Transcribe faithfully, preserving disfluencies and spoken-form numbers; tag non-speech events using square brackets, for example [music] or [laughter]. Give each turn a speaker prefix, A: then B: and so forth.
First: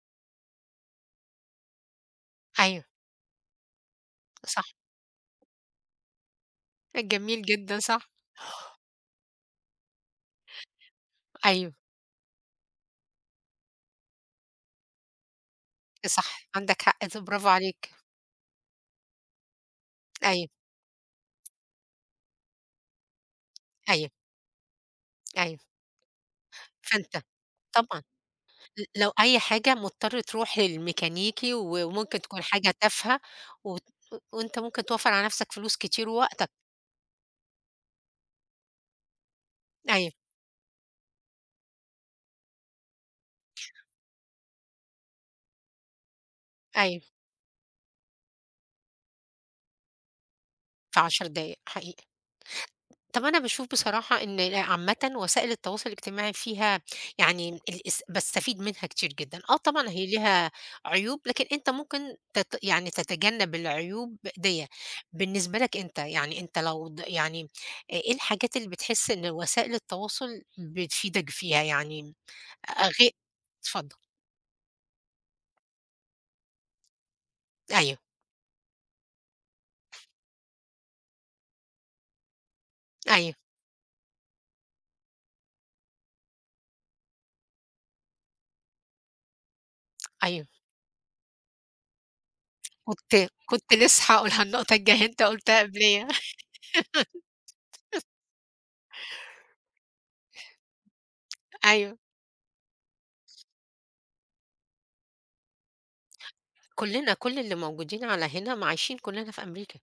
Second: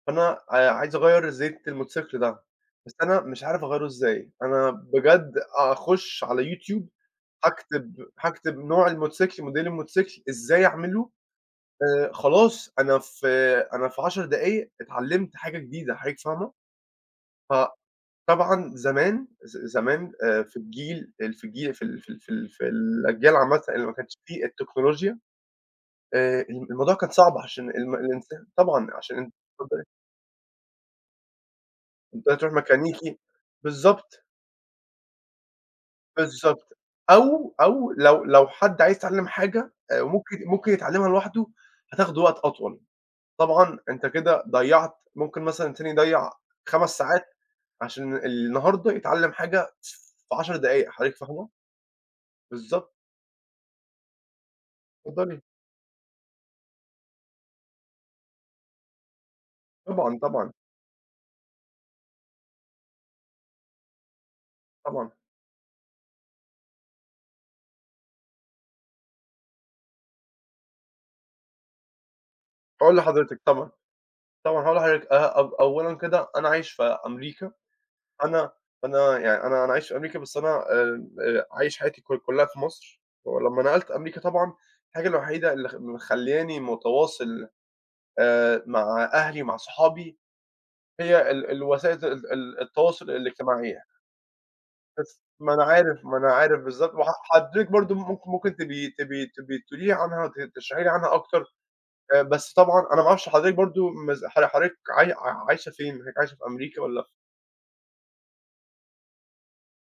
A: أنا آآ عايِز أغيِّر زيت الموتوسيكل ده،
B: أيوه.
A: بس أنا مش عارِف أغيِّره إزاي.
B: صح.
A: أنا بجد، أخُش على YouTube،
B: أ جميل جدًا
A: هاكتب
B: صح.
A: هاكتب نوع الموتوسيكل، model الموتسيكل، إزاي أعمله،
B: أيوه.
A: آآ، خلاص. أنا في أنا في عشر دقايق اتعلَّمت حاجة جديدة،
B: أ
A: حضرتِك
B: صح
A: فاهمة؟
B: عندك حق ف برافو
A: ف
B: عليك.
A: طبعًا زمان ز زمان، آآ
B: أيوه.
A: في الجيل ال في الجيل، في ال في ال في ال في الأجيال عامةً اللي ما
B: أيوه.
A: كانتِش فيه التكنولوجيا،
B: أيوه.
A: آآ الم الموضوع كان
B: فأنت
A: صعب، عشان الم
B: طبعًا
A: الإنسان
B: ل
A: طبعًا
B: لو
A: عشان
B: أي حاجة
A: اتفضَّلي.
B: مضطر تروح للميكانيكي و وممكن
A: [unintelligible]
B: تكون
A: ترُوح
B: حاجة
A: ميكانيكي،
B: تافهة وتن و
A: بالضبط.
B: وأنت ممكن توفّر على نَفْسك فلوس كتير ووقتك.
A: بالضبط. أو أو لو لو حد عايِز يتعلَّم حاجة آآ،
B: أيوه.
A: ممكن ممكن يتعلَّمها لوحده، هتاخُده وقت أطول، طبعًا أنتَ كده ضيَّعت، ممكن مثلًا تاني يضيِّع خَمس
B: أيوه.
A: ساعات عشان النهارده يتعلَّم حاجة، ف في عشر دقايق،
B: في
A: حضرتِك
B: عَشَر
A: فاهمة؟
B: دقايق، حقيقي.
A: بالضبط.
B: طَب أنا باشوف بصراحة إن ال عامةً
A: اتفضلي.
B: وسائل التواصل الاجتماعي فيها يعني ام الاس باستفيد منها كتير جدًا، آه طبعًا هي
A: طبعًا،
B: ليها
A: طبعًا.
B: عيوب، لكن أنت ممكن تت يعني تتجنب العيوب دِيّة،
A: طبعًا.
B: بالنسبة لك أنت يعني أنت لو ض يعني إ إيه الحاجات اللي بتحس إن وسائل التواصل بتفيدك فيها؟ يعني أ أ
A: هاقول
B: غي
A: لحضرتِك طبعًا،
B: اتفضل.
A: طبعًا هاقول لحضرتِك آآ، أو أوَلًا كده، أنا عايِش في أمريكا،
B: أيوه.
A: أنا أنا يعني أنا أنا عايِش في أمريكا، بس أنا آمم، آآ عايِش حياتي كـل كلِّها في مصر،
B: أيوه.
A: ولمَّا نقَلت أمريكا طبعًا، الحاجة الوحيدة اللي خ مخلِّياني متواصِل آآ مع أهلي، مع صُحابي،
B: أيوه.
A: هي ال الوسائل ت ال ال التواصُل
B: كنت كنت
A: الاجتماعيَّة.
B: لسه حاقولها النقطة الجاية أنت
A: بس ما
B: قُلتها
A: أنا عارف،
B: قَبليّ.
A: ما أنا عارف بالضبط وح حضرتِك برضه
B: [laughs]
A: مك ممكن تبقي تبقي تبقي تقولي لي عنها، ت تشرحي لي عنها أكتر،
B: أيوه.
A: آآ بس طبعًا أنا ما أعرفش حضرتِك برضه مـز حض حضرتِك عاي عايشة فين؟ حضرتِك عايشة في أمريكا والّا
B: كلّنا كل اللي موجودين على هنا م عايشين كلّنا في أمريكا.